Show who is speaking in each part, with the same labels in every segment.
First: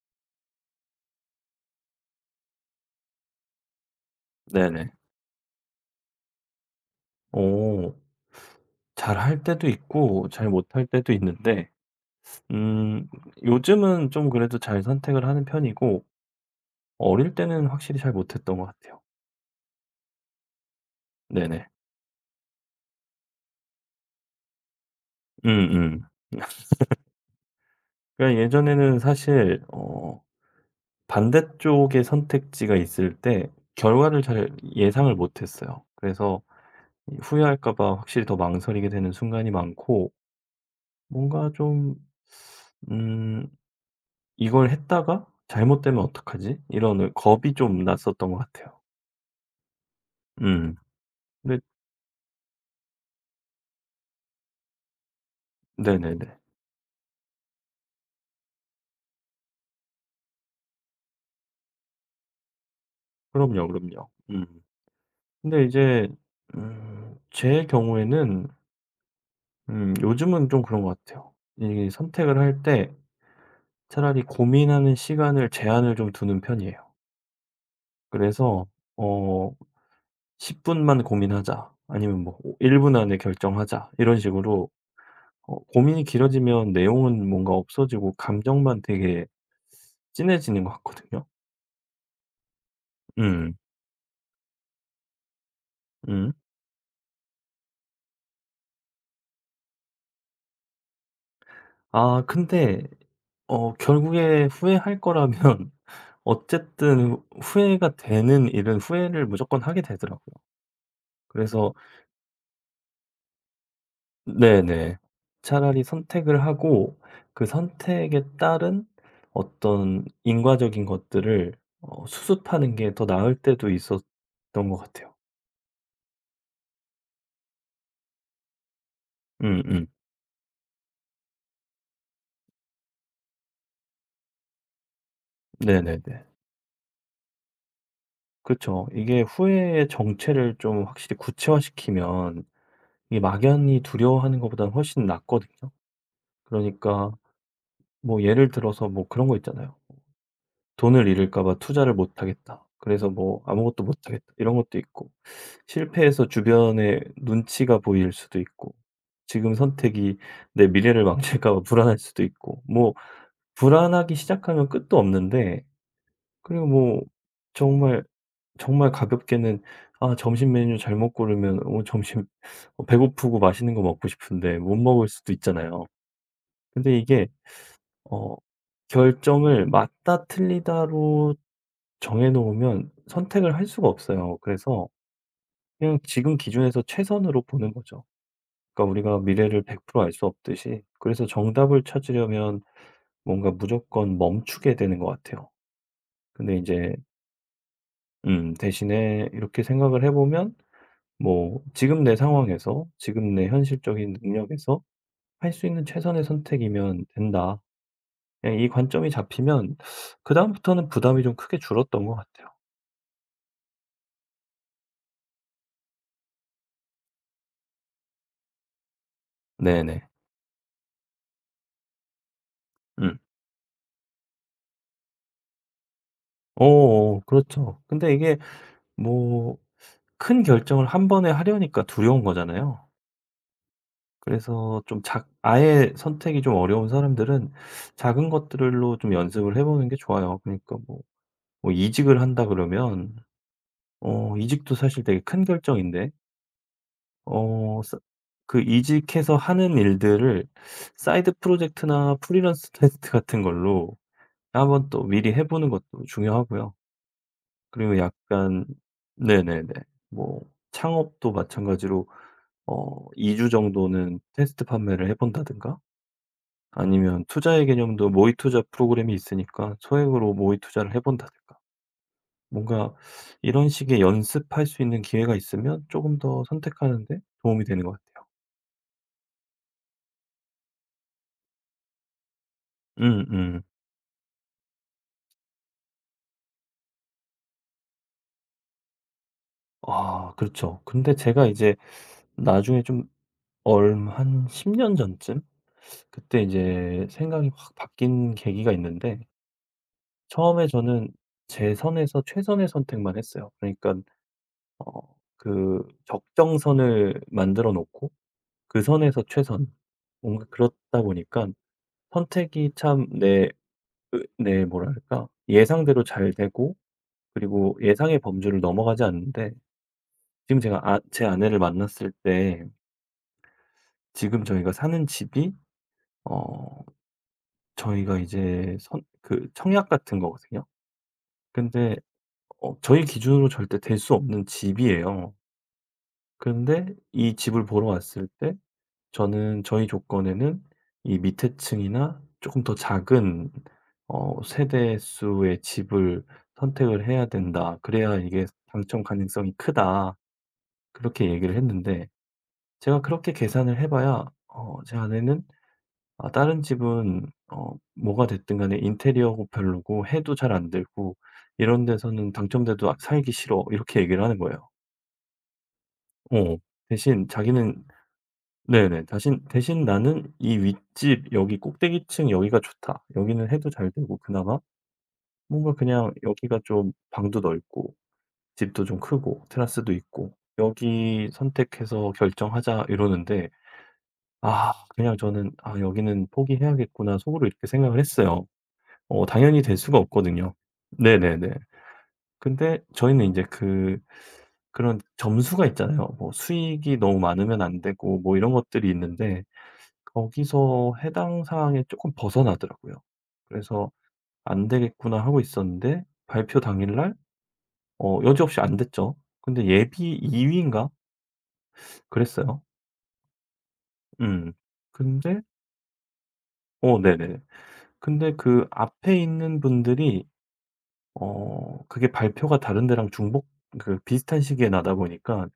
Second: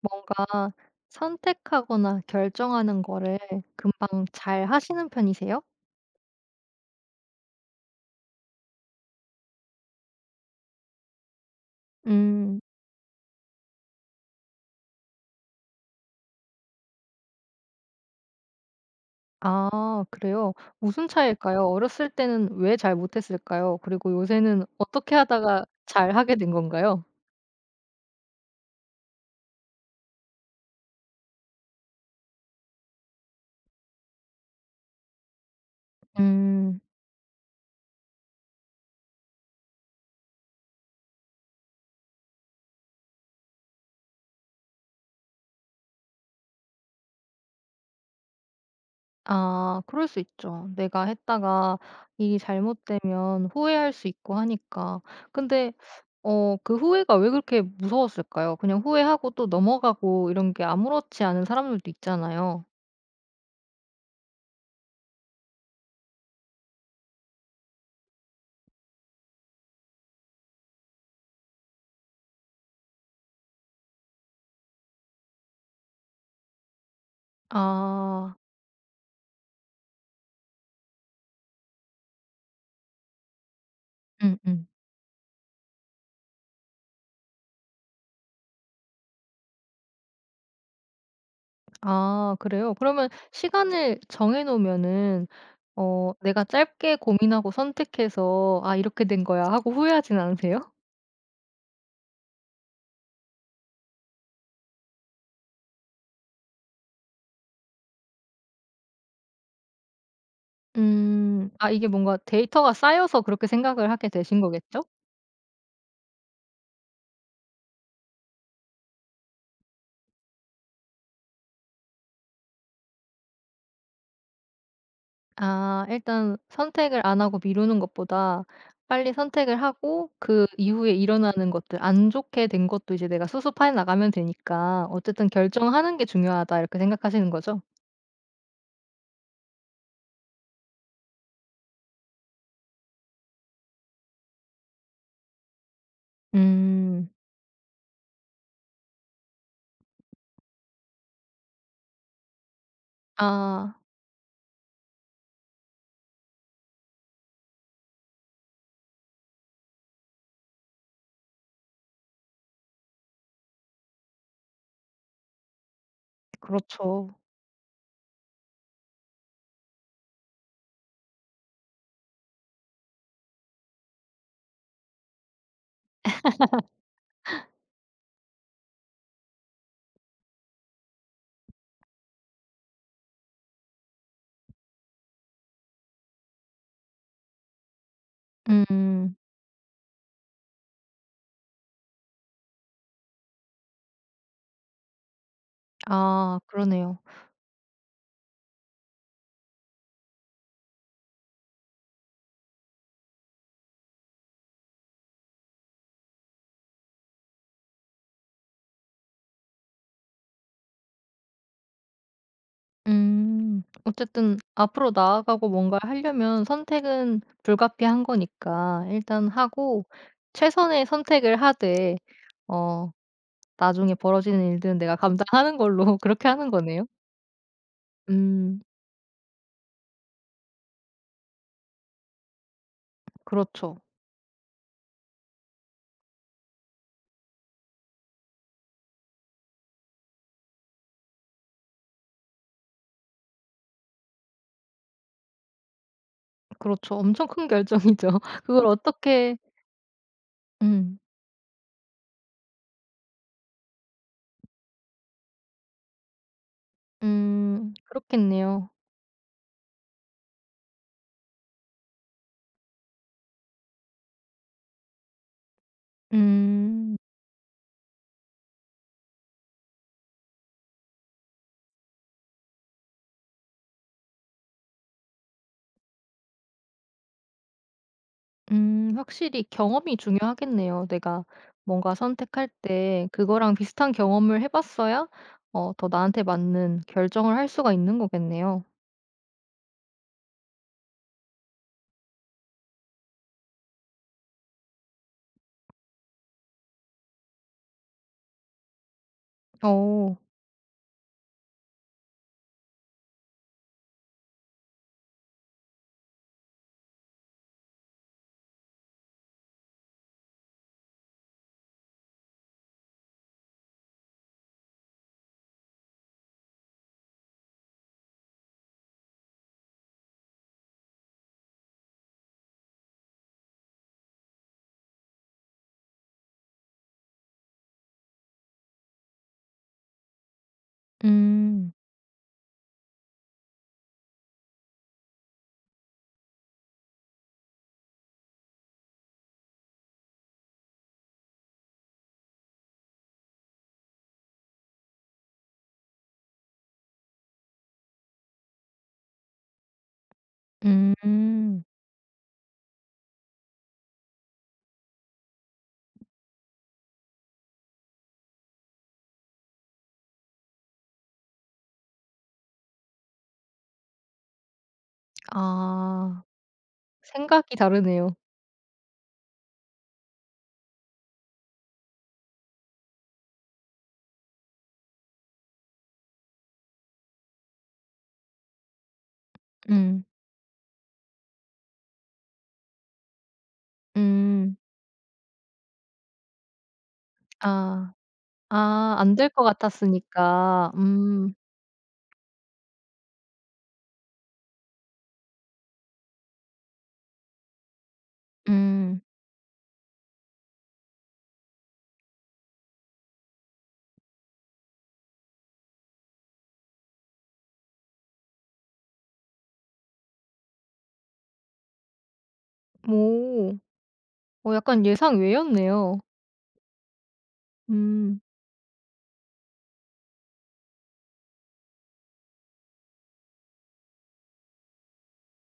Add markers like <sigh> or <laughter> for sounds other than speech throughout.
Speaker 1: 뭔가 선택하거나 결정하는 거를 금방 잘
Speaker 2: 네네.
Speaker 1: 하시는 편이세요?
Speaker 2: 오, 잘할 때도 있고 잘 못할 때도 있는데
Speaker 1: 음.
Speaker 2: 음 요즘은 좀 그래도 잘 선택을 하는 편이고 어릴 때는 확실히 잘 못했던 것 같아요.
Speaker 1: 아 그래요? 무슨 차이일까요?
Speaker 2: 네네.
Speaker 1: 어렸을 때는 왜 잘 못했을까요? 그리고 요새는 어떻게 하다가
Speaker 2: 음음.
Speaker 1: 잘하게 된 건가요?
Speaker 2: 그러니까 예전에는 사실 어 반대쪽의 선택지가 있을 때 결과를 잘 예상을 못했어요. 그래서
Speaker 1: 음.
Speaker 2: 후회할까 봐 확실히 더 망설이게 되는 순간이 많고 뭔가 좀 음 '이걸 했다가 잘못되면 어떡하지?' 이런 겁이 좀 났었던 것 같아요.
Speaker 1: 아 그럴 수 있죠.
Speaker 2: 음.
Speaker 1: 내가
Speaker 2: 근데
Speaker 1: 했다가 일이 잘못되면 후회할 수 있고 하니까. 근데
Speaker 2: 네네네.
Speaker 1: 그 후회가 왜 그렇게 무서웠을까요? 그냥 후회하고 또 넘어가고 이런 게 아무렇지 않은 사람들도 있잖아요.
Speaker 2: 그럼요, 그럼요. 음. 근데 이제 음 제 경우에는 요즘은 좀 그런 것 같아요. 이 선택을 할 때 차라리 고민하는 시간을 제한을 좀 두는 편이에요.
Speaker 1: 아.
Speaker 2: 그래서 어 "10 분만 고민하자." 아니면 뭐 "1 분 안에 결정하자." 이런
Speaker 1: 음음.
Speaker 2: 식으로 어 고민이 길어지면 내용은 뭔가 없어지고 감정만 되게 진해지는 것 같거든요.
Speaker 1: 아 그래요? 그러면
Speaker 2: 음.
Speaker 1: 시간을 정해 놓으면은
Speaker 2: 음.
Speaker 1: 내가 짧게 고민하고 선택해서 '아 이렇게 된 거야.' 하고 후회하진 않으세요?
Speaker 2: 아 근데 어 결국에 후회할 거라면 <laughs> 어쨌든 후회가 되는 일은 후회를 무조건 하게 되더라고요.
Speaker 1: 음. 아
Speaker 2: 그래서
Speaker 1: 이게 뭔가 데이터가 쌓여서 그렇게 생각을 하게 되신 거겠죠?
Speaker 2: 네네. 차라리 선택을 하고 그 선택에 따른 어떤 인과적인 것들을 어 수습하는 게 더 나을 때도 있었던 것 같아요.
Speaker 1: 아 일단 선택을 안 하고 미루는 것보다 빨리 선택을
Speaker 2: 음음.
Speaker 1: 하고 그 이후에 일어나는 것들 안 좋게 된 것도 이제 내가 수습해 나가면 되니까 '어쨌든 결정하는 게
Speaker 2: 네네네.
Speaker 1: 중요하다.' 이렇게 생각하시는 거죠?
Speaker 2: 그죠, 이게 후회의 정체를 좀 확실히 구체화시키면 이게 막연히 두려워하는 것보다는 훨씬 낫거든요.
Speaker 1: 음.
Speaker 2: 그러니까 뭐 예를 들어서 뭐 그런 거 있잖아요. '돈을 잃을까 봐 투자를 못 하겠다. 그래서 뭐
Speaker 1: 아
Speaker 2: 아무것도 못 하겠다.' 이런 것도 있고 실패해서 주변에 눈치가 보일 수도 있고 지금 선택이 내 미래를 망칠까 봐 불안할 수도 있고 뭐 불안하기 시작하면 끝도 없는데 그리고 뭐
Speaker 1: 그렇죠.
Speaker 2: 정말, 정말 가볍게는 아 점심 메뉴 잘못 고르면 어 점심 어 배고프고 맛있는 거 먹고 싶은데 못 먹을 수도 있잖아요. 근데 이게 어 결정을 맞다 틀리다로 정해 놓으면 선택을 할 수가 없어요. 그래서 그냥 지금 기준에서 최선으로 보는 거죠. 그러니까
Speaker 1: 음.
Speaker 2: 우리가 미래를 100%알 수 없듯이, 그래서 정답을 찾으려면 뭔가 무조건 멈추게 되는 것 같아요.
Speaker 1: 아
Speaker 2: 근데 이제
Speaker 1: 그러네요.
Speaker 2: 대신에 이렇게 생각을 해 보면 뭐 지금 내 상황에서, 지금 내 현실적인 능력에서 '할 수 있는 최선의 선택이면 된다.' 그냥 이 관점이 잡히면 그다음부터는 부담이 좀 크게 줄었던 것 같아요.
Speaker 1: 음. 어쨌든 앞으로 나아가고 뭔가 하려면 선택은 불가피한 거니까 일단 하고
Speaker 2: 네네.
Speaker 1: 최선의 선택을 하되 어
Speaker 2: 음.
Speaker 1: 나중에 벌어지는 일들은 내가 감당하는 걸로 <laughs> 그렇게 하는 거네요.
Speaker 2: 어어 그렇죠. 근데 이게
Speaker 1: 음.
Speaker 2: 뭐 큰 결정을 한 번에 하려니까 두려운 거잖아요.
Speaker 1: 그렇죠.
Speaker 2: 그래서 좀 작 아예 선택이 좀 어려운 사람들은 작은 것들로 좀 연습을 해 보는 게 좋아요. 그러니까 뭐 뭐 이직을 한다 그러면 어 이직도 사실 되게 큰 결정인데
Speaker 1: 그렇죠. 엄청 큰
Speaker 2: 어 사
Speaker 1: 결정이죠. <laughs>
Speaker 2: 그
Speaker 1: 그걸
Speaker 2: 이직해서
Speaker 1: 어떻게
Speaker 2: 하는 일들을
Speaker 1: 음.
Speaker 2: 사이드 프로젝트나 프리랜서 테스트 같은 걸로 한번 또 미리 해 보는 것도 중요하고요.
Speaker 1: 음.
Speaker 2: 그리고 약간
Speaker 1: 그렇겠네요.
Speaker 2: 네네네. 뭐 창업도 마찬가지로 어 2주 정도는 테스트 판매를 해 본다든가
Speaker 1: 음.
Speaker 2: 아니면 투자의 개념도 모의 투자 프로그램이 있으니까 소액으로 모의 투자를 해 본다든가. 뭔가 이런 식의 연습할 수 있는 기회가 있으면 조금 더 선택하는 데 도움이 되는 것 같아요.
Speaker 1: 확실히 경험이 중요하겠네요. 내가 뭔가 선택할 때 그거랑
Speaker 2: 음음.
Speaker 1: 비슷한 경험을 해 봤어야 더 나한테 맞는 결정을 할 수가 있는 거겠네요.
Speaker 2: 아 그렇죠. 근데 제가 이제 나중에 좀 얼 한 10년 전쯤, 그때 이제 생각이 확 바뀐 계기가 있는데,
Speaker 1: 오,
Speaker 2: 처음에 저는 제 선에서 최선의 선택만 했어요. 그러니까 어 그 적정선을 만들어 놓고 그 선에서 최선. 뭔가 그렇다 보니까 선택이 참 내 으 내 뭐랄까 예상대로 잘 되고 그리고 예상의 범주를 넘어가지 않는데, 지금 제가 아 제 아내를 만났을 때 지금 저희가 사는 집이 어 저희가 이제 선 그 청약 같은 거거든요.
Speaker 1: 음.
Speaker 2: 근데 어 저희 기준으로 절대 될 수 없는 집이에요. 근데 이 집을 보러 왔을 때 저는 저희 조건에는 이 밑에 층이나 조금 더 작은 어 세대 수의 집을 선택을 해야 된다. 그래야 이게 당첨 가능성이 크다. 그렇게 얘기를
Speaker 1: 음.
Speaker 2: 했는데, 제가 그렇게 계산을 해 봐야 어 제 아내는 아 다른 집은 어 뭐가 됐든 간에 인테리어고 별로고 해도 잘 안 들고 "이런 데서는 당첨돼도 아 살기 싫어." 이렇게 얘기를 하는 거예요.
Speaker 1: 아.
Speaker 2: 어. 대신
Speaker 1: 생각이
Speaker 2: 자기는
Speaker 1: 다르네요.
Speaker 2: 네네. 대신 나는 이 윗집 여기 꼭대기층 여기가 좋다. 여기는 해도 잘 되고 그나마 뭔가 그냥 여기가 좀 방도 넓고 집도 좀 크고 테라스도
Speaker 1: 음.
Speaker 2: 있고 여기 선택해서 결정하자 이러는데,
Speaker 1: 음.
Speaker 2: 아 그냥 저는 '아 여기는 포기해야겠구나.' 속으로
Speaker 1: 아.
Speaker 2: 이렇게 생각을 했어요.
Speaker 1: 아 안
Speaker 2: 어
Speaker 1: 될 것
Speaker 2: 당연히 될 수가 없거든요.
Speaker 1: 같았으니까. 음.
Speaker 2: 네네네. 근데 저희는 이제 그 그런 점수가 있잖아요. 뭐 수익이 너무 많으면 안 되고 뭐 이런 것들이
Speaker 1: 음.
Speaker 2: 있는데 거기서 해당 사항에 조금 벗어나더라고요. 그래서 '안 되겠구나.' 하고 있었는데 발표 당일날 어 여지없이 안 됐죠. 근데 예비 2 위인가 그랬어요.
Speaker 1: 오.
Speaker 2: 음.
Speaker 1: 어 약간 예상
Speaker 2: 근데
Speaker 1: 외였네요.
Speaker 2: 어 네네.
Speaker 1: 음.
Speaker 2: 근데 그 앞에 있는 분들이 어 그게 발표가 다른 데랑 중복 그 비슷한 시기에 나다 보니까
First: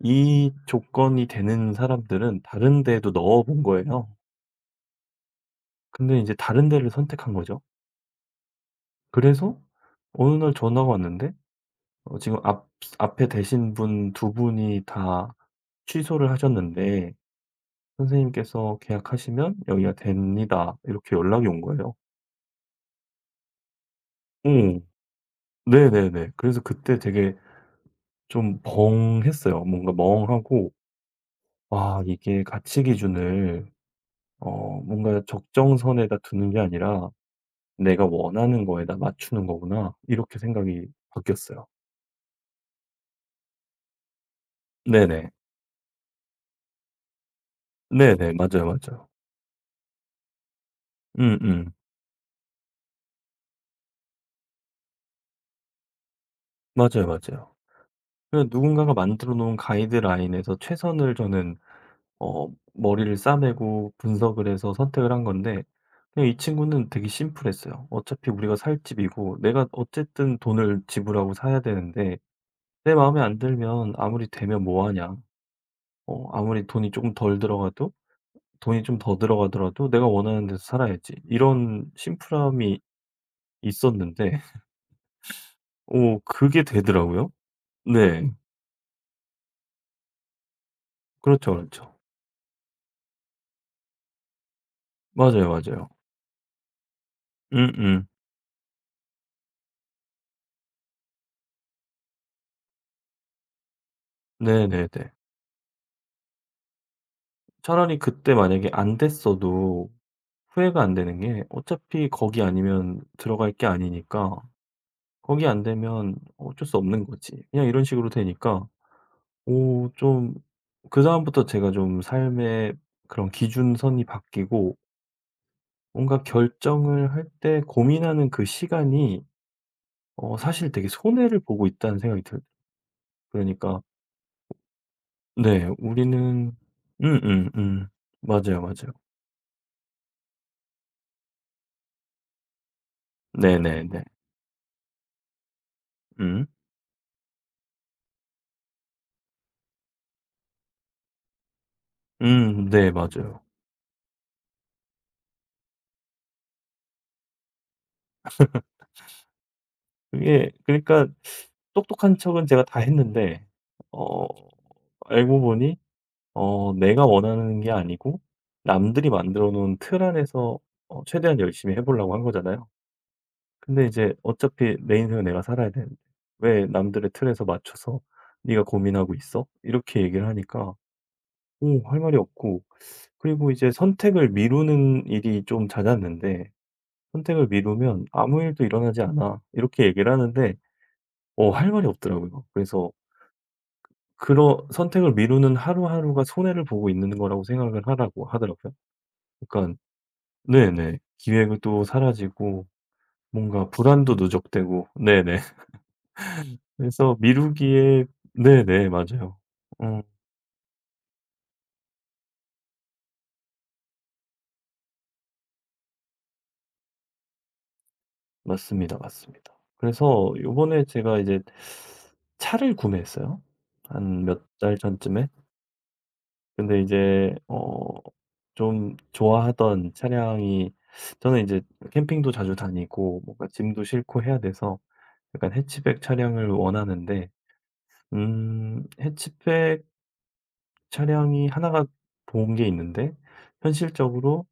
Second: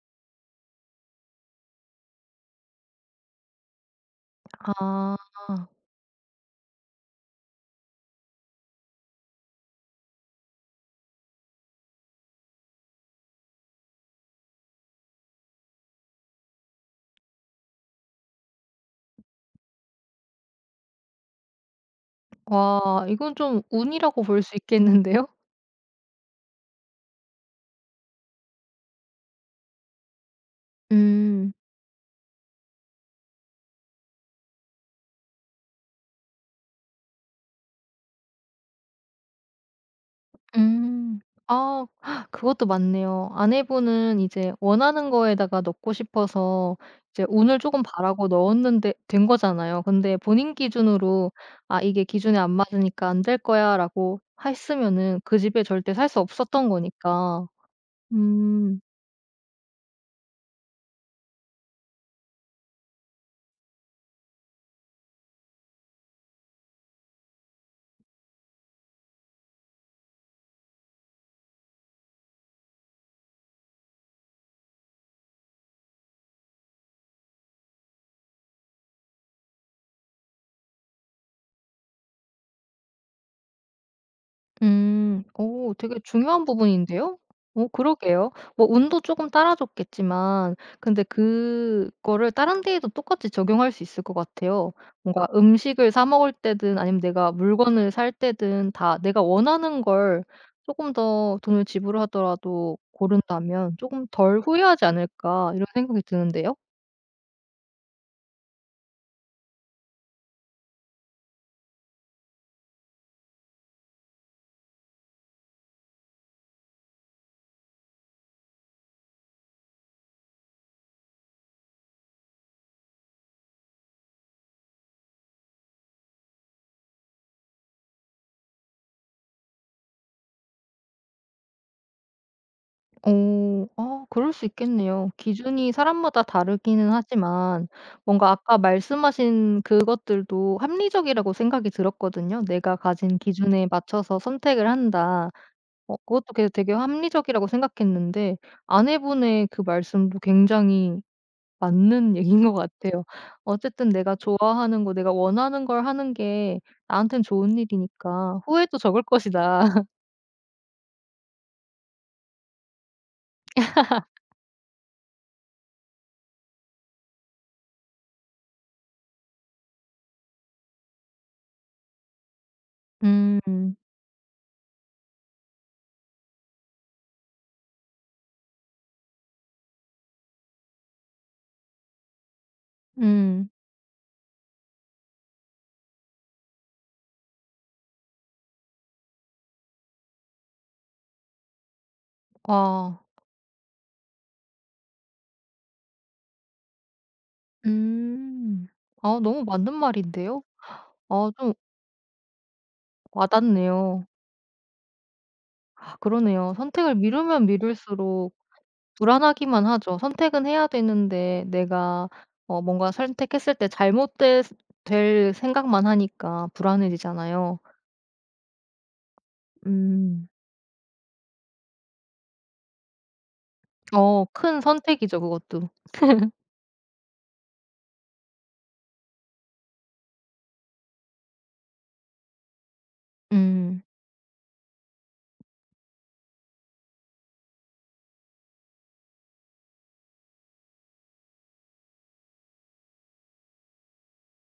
Speaker 2: 이 조건이 되는 사람들은 다른 데에도 넣어 본 거예요.
Speaker 1: 아.
Speaker 2: 근데 이제 다른 데를 선택한 거죠. 그래서 어느 날 전화가 왔는데 어 지금 앞 앞에 되신 분 두 분이 다 취소를 하셨는데 "선생님께서 계약하시면 여기가 됩니다." 이렇게 연락이 온 거예요.
Speaker 1: 와 이건 좀 운이라고 볼 수
Speaker 2: 응,
Speaker 1: 있겠는데요?
Speaker 2: 네네네. 그래서 그때 되게 좀 벙했어요. 뭔가 멍하고
Speaker 1: 음.
Speaker 2: '아 이게 가치 기준을 어 뭔가 적정선에다 두는 게 아니라 내가 원하는 거에다 맞추는 거구나.' 이렇게 생각이
Speaker 1: 음.
Speaker 2: 바뀌었어요.
Speaker 1: 아 <sucks teeth> 그것도 맞네요. 아내분은 이제 원하는
Speaker 2: 네네.
Speaker 1: 거에다가 넣고 싶어서 이제 운을 조금 바라고
Speaker 2: 네네. 맞아요,
Speaker 1: 넣었는데
Speaker 2: 맞아요.
Speaker 1: 된 거잖아요. 근데 본인 기준으로
Speaker 2: 음음.
Speaker 1: '아 이게 기준에 안 맞으니까 안 될 거야.'라고 했으면은 그 집에 절대 살 수 없었던
Speaker 2: 맞아요,
Speaker 1: 거니까.
Speaker 2: 맞아요. 그냥
Speaker 1: 음.
Speaker 2: 누군가가 만들어 놓은 가이드라인에서 최선을 저는 어 머리를 싸매고 분석을 해서 선택을 한 건데, 그냥 이 친구는 되게 심플했어요. 어차피 우리가 살 집이고 내가 어쨌든 돈을 지불하고 사야 되는데 내 마음에 안 들면 아무리 되면 뭐 하냐. 어 아무리 돈이 조금 덜 들어가도 돈이 좀 더 들어가더라도 내가 원하는 데서 살아야지. 이런 심플함이 있었는데 <laughs>
Speaker 1: 음. 오 되게
Speaker 2: 오
Speaker 1: 중요한
Speaker 2: 그게
Speaker 1: 부분인데요?
Speaker 2: 되더라고요.
Speaker 1: 오
Speaker 2: 네.
Speaker 1: 그러게요. 뭐 운도 조금 따라줬겠지만 근데
Speaker 2: 그렇죠, 그렇죠.
Speaker 1: 그거를 다른 데에도 똑같이 적용할 수 있을 것 같아요. 뭔가
Speaker 2: 맞아요, 맞아요.
Speaker 1: 음식을 사 먹을 때든 아니면 내가 물건을
Speaker 2: 음음.
Speaker 1: 살 때든 다 내가 원하는 걸 조금 더 돈을 지불하더라도 고른다면 조금 덜 후회하지
Speaker 2: 네네네.
Speaker 1: 않을까.' 이런 생각이 드는데요.
Speaker 2: 차라리 그때 만약에 안 됐어도 후회가 안 되는 게 어차피 거기 아니면 들어갈 게 아니니까, 거기 안 되면 어쩔 수 없는 거지. 그냥 이런 식으로 되니까 오 좀 그다음부터 제가 좀 삶의 그런 기준선이 바뀌고 뭔가 결정을 할 때 고민하는 그 시간이 어 사실 되게 손해를 보고 있다는 생각이 들어요.
Speaker 1: 어.
Speaker 2: 그러니까
Speaker 1: 아 그럴 수 있겠네요.
Speaker 2: 네
Speaker 1: 기준이 사람마다
Speaker 2: 우리는
Speaker 1: 다르기는 하지만
Speaker 2: 음음음.
Speaker 1: 뭔가 아까
Speaker 2: 맞아요, 맞아요.
Speaker 1: 말씀하신 그것들도 합리적이라고 생각이 들었거든요. '내가 가진 기준에
Speaker 2: 네네네.
Speaker 1: 맞춰서 선택을 한다.' 그것도
Speaker 2: 음.
Speaker 1: 그 되게 합리적이라고 생각했는데 아내분의 그 말씀도 굉장히 맞는 <laughs> 얘기인 것
Speaker 2: 네
Speaker 1: 같아요.
Speaker 2: 맞아요.
Speaker 1: 어쨌든 내가 좋아하는 거 내가 원하는 걸 하는 게 나한테는 좋은 일이니까 후회도 적을 것이다. <laughs>
Speaker 2: 그게 그러니까 똑똑한 척은 제가 다 했는데 어 알고 보니 어 내가 원하는 게 아니고 남들이 만들어 놓은 틀 안에서 어 최대한 열심히 해 보려고 한 거잖아요.
Speaker 1: 음.
Speaker 2: 근데 이제 어차피 내 인생은 내가 살아야 되는데 "왜 남들의 틀에서 맞춰서 네가 고민하고 있어?" 이렇게 얘기를 하니까 오 할 말이 없고,
Speaker 1: 음.
Speaker 2: 그리고 이제 선택을 미루는 일이 좀 잦았는데 "선택을 미루면 아무 일도 일어나지 않아." 이렇게 얘기를 하는데 어 할 말이 없더라고요. 그래서
Speaker 1: 아.
Speaker 2: 그런 선택을 미루는 하루하루가 손해를 보고 있는 거라고 생각을 하라고
Speaker 1: 음.
Speaker 2: 하더라고요.
Speaker 1: 아 너무
Speaker 2: 그러
Speaker 1: 맞는
Speaker 2: 니까
Speaker 1: 말인데요.
Speaker 2: 네네.
Speaker 1: 아 좀
Speaker 2: 기획은 또 사라지고 뭔가
Speaker 1: 와닿네요.
Speaker 2: 불안도 누적되고 네네. <laughs>
Speaker 1: 아 그러네요. 선택을
Speaker 2: 그래서
Speaker 1: 미루면
Speaker 2: 미루기에
Speaker 1: 미룰수록
Speaker 2: 네네. 맞아요.
Speaker 1: 불안하기만 하죠.
Speaker 2: 음
Speaker 1: 선택은 해야 되는데 내가 뭔가 선택했을 때 잘못될 생각만 하니까 불안해지잖아요.
Speaker 2: 맞습니다, 맞습니다.
Speaker 1: 음.
Speaker 2: 그래서 요번에 제가 이제 차를 구매했어요. 한
Speaker 1: 어
Speaker 2: 몇
Speaker 1: 큰
Speaker 2: 달
Speaker 1: 선택이죠
Speaker 2: 전쯤에.
Speaker 1: 그것도.
Speaker 2: 근데 이제 어 좀 좋아하던 차량이, 저는 이제 캠핑도 자주 다니고 뭔가
Speaker 1: 음.
Speaker 2: 짐도 싣고 해야 돼서 약간 해치백 차량을 원하는데 해치백 차량이 하나가 좋은 게 있는데 현실적으로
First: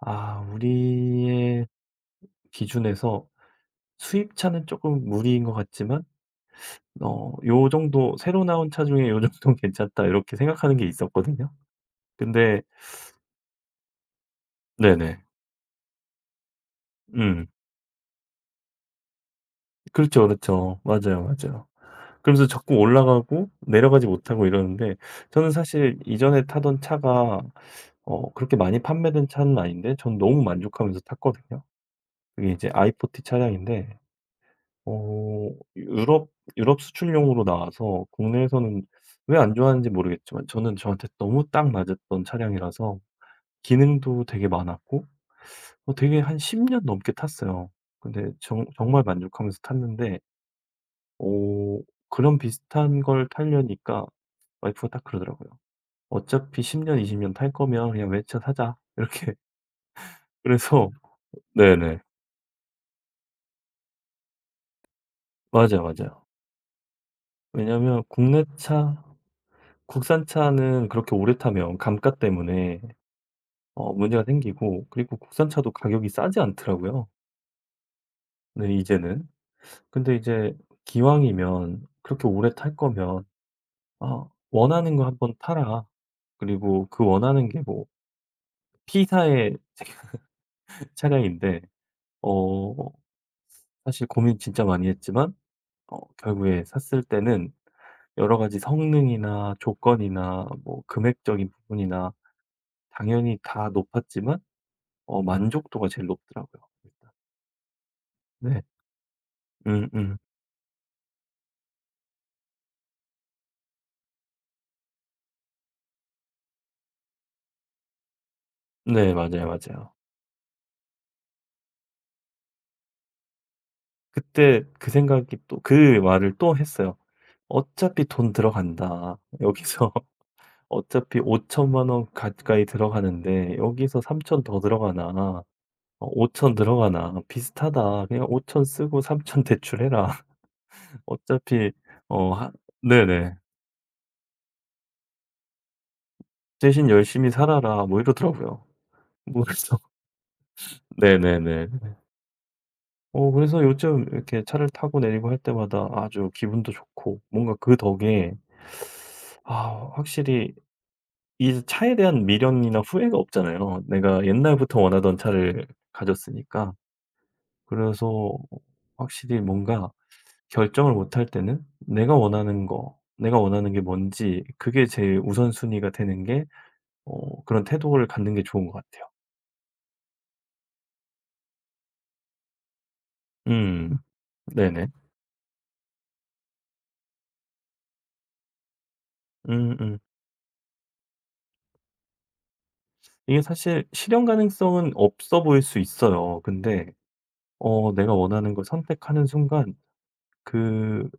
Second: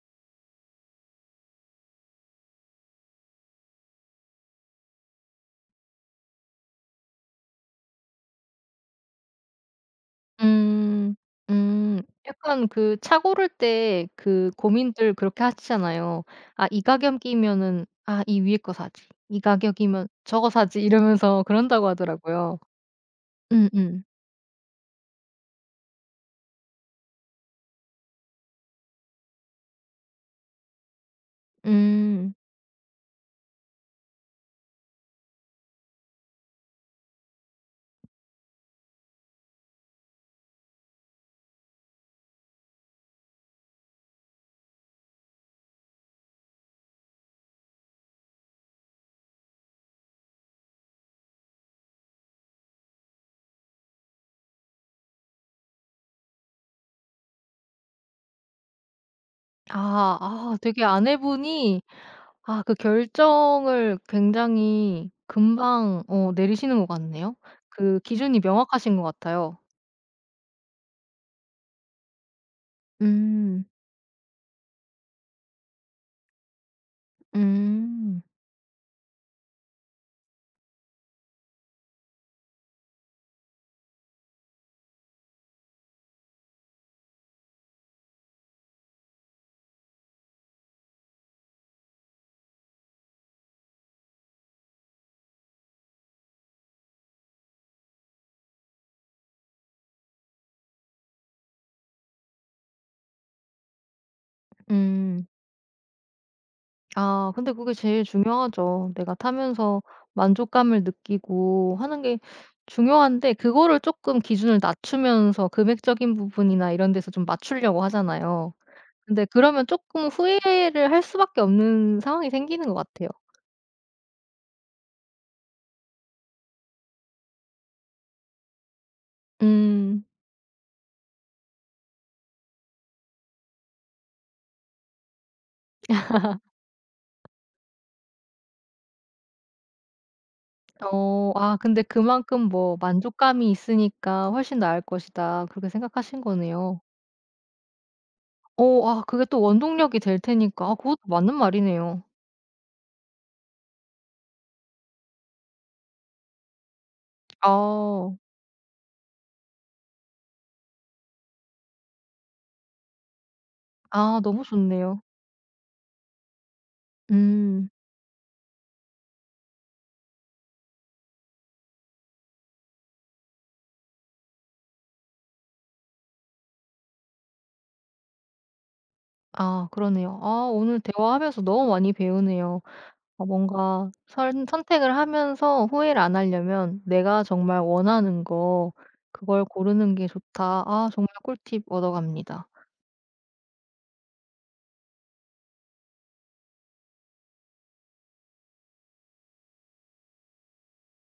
Speaker 2: 아 우리의 기준에서 수입차는 조금 무리인 것 같지만 어 '요 정도 새로 나온 차 중에 요 정도는 <laughs> 괜찮다.' 이렇게 생각하는 게
Speaker 1: 음.
Speaker 2: 있었거든요.
Speaker 1: 음.
Speaker 2: 근데
Speaker 1: 약간 그 차 고를 때 그 고민들
Speaker 2: 네네.
Speaker 1: 그렇게 하시잖아요. '아 이
Speaker 2: 음.
Speaker 1: 가격이면은 아 이 위에 거 사지. 이 가격이면
Speaker 2: 그렇죠,
Speaker 1: 저거
Speaker 2: 그렇죠.
Speaker 1: 사지.'
Speaker 2: 맞아요,
Speaker 1: 이러면서
Speaker 2: 맞아요.
Speaker 1: 그런다고
Speaker 2: 그러면서
Speaker 1: 하더라고요.
Speaker 2: 자꾸 올라가고
Speaker 1: 음음. 음.
Speaker 2: 내려가지 못하고 이러는데, 저는 사실 이전에 타던 차가 어 그렇게 많이 판매된 차는 아닌데 전 너무 만족하면서 탔거든요.
Speaker 1: 음.
Speaker 2: 그게 이제 i 4티 차량인데 어 유럽 유럽 수출용으로 나와서 국내에서는 왜 안 좋아하는지 모르겠지만 저는 저한테 너무 딱 맞았던 차량이라서 기능도 되게 많았고 어 되게 한 10년 넘게 탔어요. 근데 정 정말 만족하면서 탔는데 오 그런 비슷한 걸 타려니까 와이프가 딱 그러더라고요. "어차피 10 년, 20년 탈 거면 그냥 외차 사자." 이렇게.
Speaker 1: 아
Speaker 2: <laughs>
Speaker 1: 아 되게
Speaker 2: 그래서
Speaker 1: 아내분이
Speaker 2: 네네.
Speaker 1: 아 그 결정을 굉장히
Speaker 2: 맞아요,
Speaker 1: 금방
Speaker 2: 맞아요.
Speaker 1: 내리시는 것 같네요. 그
Speaker 2: 왜냐면
Speaker 1: 기준이
Speaker 2: 국내
Speaker 1: 명확하신 것
Speaker 2: 차
Speaker 1: 같아요.
Speaker 2: 국산 차는 그렇게 오래 타면 감가 때문에
Speaker 1: 음.
Speaker 2: 어 문제가 생기고, 그리고 국산 차도 가격이 싸지 않더라고요.
Speaker 1: 음.
Speaker 2: 네 이제는. 근데 이제 기왕이면 그렇게 오래 탈 거면 "아 원하는 거 한번 타라." 그리고 그 원하는 게 뭐 P사의 <laughs> 차량인데 어 사실 고민 진짜 많이 했지만 어 결국에 샀을 때는 여러 가지 성능이나 조건이나 뭐 금액적인 부분이나 당연히 다 높았지만 어
Speaker 1: 음.
Speaker 2: 만족도가 제일 높더라고요 일단.
Speaker 1: 아 근데 그게 제일
Speaker 2: 네.
Speaker 1: 중요하죠. 내가 타면서
Speaker 2: 음음.
Speaker 1: 만족감을 느끼고 하는 게 중요한데 그거를 조금 기준을 낮추면서 금액적인 부분이나 이런 데서 좀 맞추려고 하잖아요.
Speaker 2: 네
Speaker 1: 근데
Speaker 2: 맞아요,
Speaker 1: 그러면
Speaker 2: 맞아요.
Speaker 1: 조금 후회를 할 수밖에 없는 상황이 생기는 것 같아요.
Speaker 2: 그때 그 생각이 또 그 말을 또 했어요. '어차피 돈 들어간다. 여기서
Speaker 1: 음.
Speaker 2: <laughs> 어차피 5천만 원 가까이 들어가는데 여기서 3천더 들어가나.' 어5천 들어가나. 비슷하다. 그냥 5천 쓰고 3천 대출해라. <laughs>
Speaker 1: 어 아
Speaker 2: 어차피
Speaker 1: 근데
Speaker 2: 어
Speaker 1: 그만큼
Speaker 2: 하
Speaker 1: 뭐
Speaker 2: 네네.
Speaker 1: '만족감이 있으니까 훨씬 나을 것이다.' 그렇게 생각하신 거네요.
Speaker 2: "대신 열심히 살아라." 뭐 이러더라고요.
Speaker 1: 어 아 그게 또
Speaker 2: 뭐 그래서 <laughs>
Speaker 1: 원동력이 될 테니까 아 그것도 맞는
Speaker 2: 네네네.
Speaker 1: 말이네요.
Speaker 2: 어 그래서 요즘 이렇게 차를 타고 내리고 할 때마다 아주 기분도 좋고 뭔가 그
Speaker 1: 아,
Speaker 2: 덕에 아 확실히 이 차에 대한 미련이나 후회가 없잖아요.
Speaker 1: 아
Speaker 2: 내가
Speaker 1: 너무
Speaker 2: 옛날부터
Speaker 1: 좋네요.
Speaker 2: 원하던 차를 가졌으니까.
Speaker 1: 음.
Speaker 2: 그래서 확실히 뭔가 결정을 못 할 때는 내가 원하는 거, 내가 원하는 게 뭔지 그게 제일 우선순위가 되는 게 어 그런 태도를 갖는 게 좋은 것 같아요.
Speaker 1: 아 그러네요. 아 오늘 대화하면서 너무 많이 배우네요. 아 뭔가
Speaker 2: 음.
Speaker 1: 선
Speaker 2: 네네.
Speaker 1: 선택을 하면서 후회를 안 하려면 '내가 정말 원하는 거 그걸 고르는
Speaker 2: 음음.
Speaker 1: 게 좋다.' 아 정말 꿀팁 얻어갑니다.
Speaker 2: 이게 사실 실현 가능성은 없어 보일 수 있어요. 근데 어 내가 원하는 걸 선택하는 순간 그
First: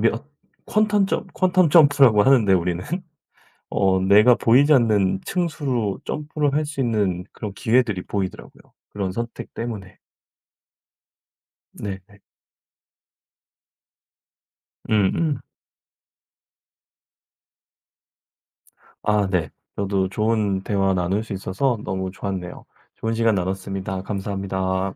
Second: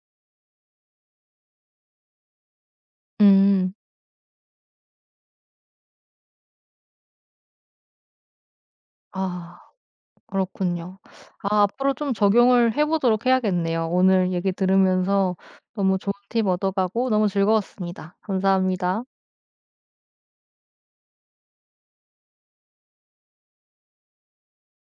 Speaker 2: 몇 퀀텀 점프라고 하는데 우리는 <laughs>
Speaker 1: 음.
Speaker 2: 어 내가 보이지 않는 층수로 점프를 할 수 있는 그런 기회들이 보이더라고요, 그런 선택
Speaker 1: 아
Speaker 2: 때문에.
Speaker 1: 그렇군요. 아 앞으로 좀
Speaker 2: 네네.
Speaker 1: 적용을 해 보도록 해야겠네요. 오늘 얘기 들으면서
Speaker 2: 음음.
Speaker 1: 너무 좋은 팁 얻어가고 너무 즐거웠습니다. 감사합니다.
Speaker 2: 아 네. 저도 좋은 대화 나눌 수 있어서 너무 좋았네요. 좋은 시간 나눴습니다. 감사합니다.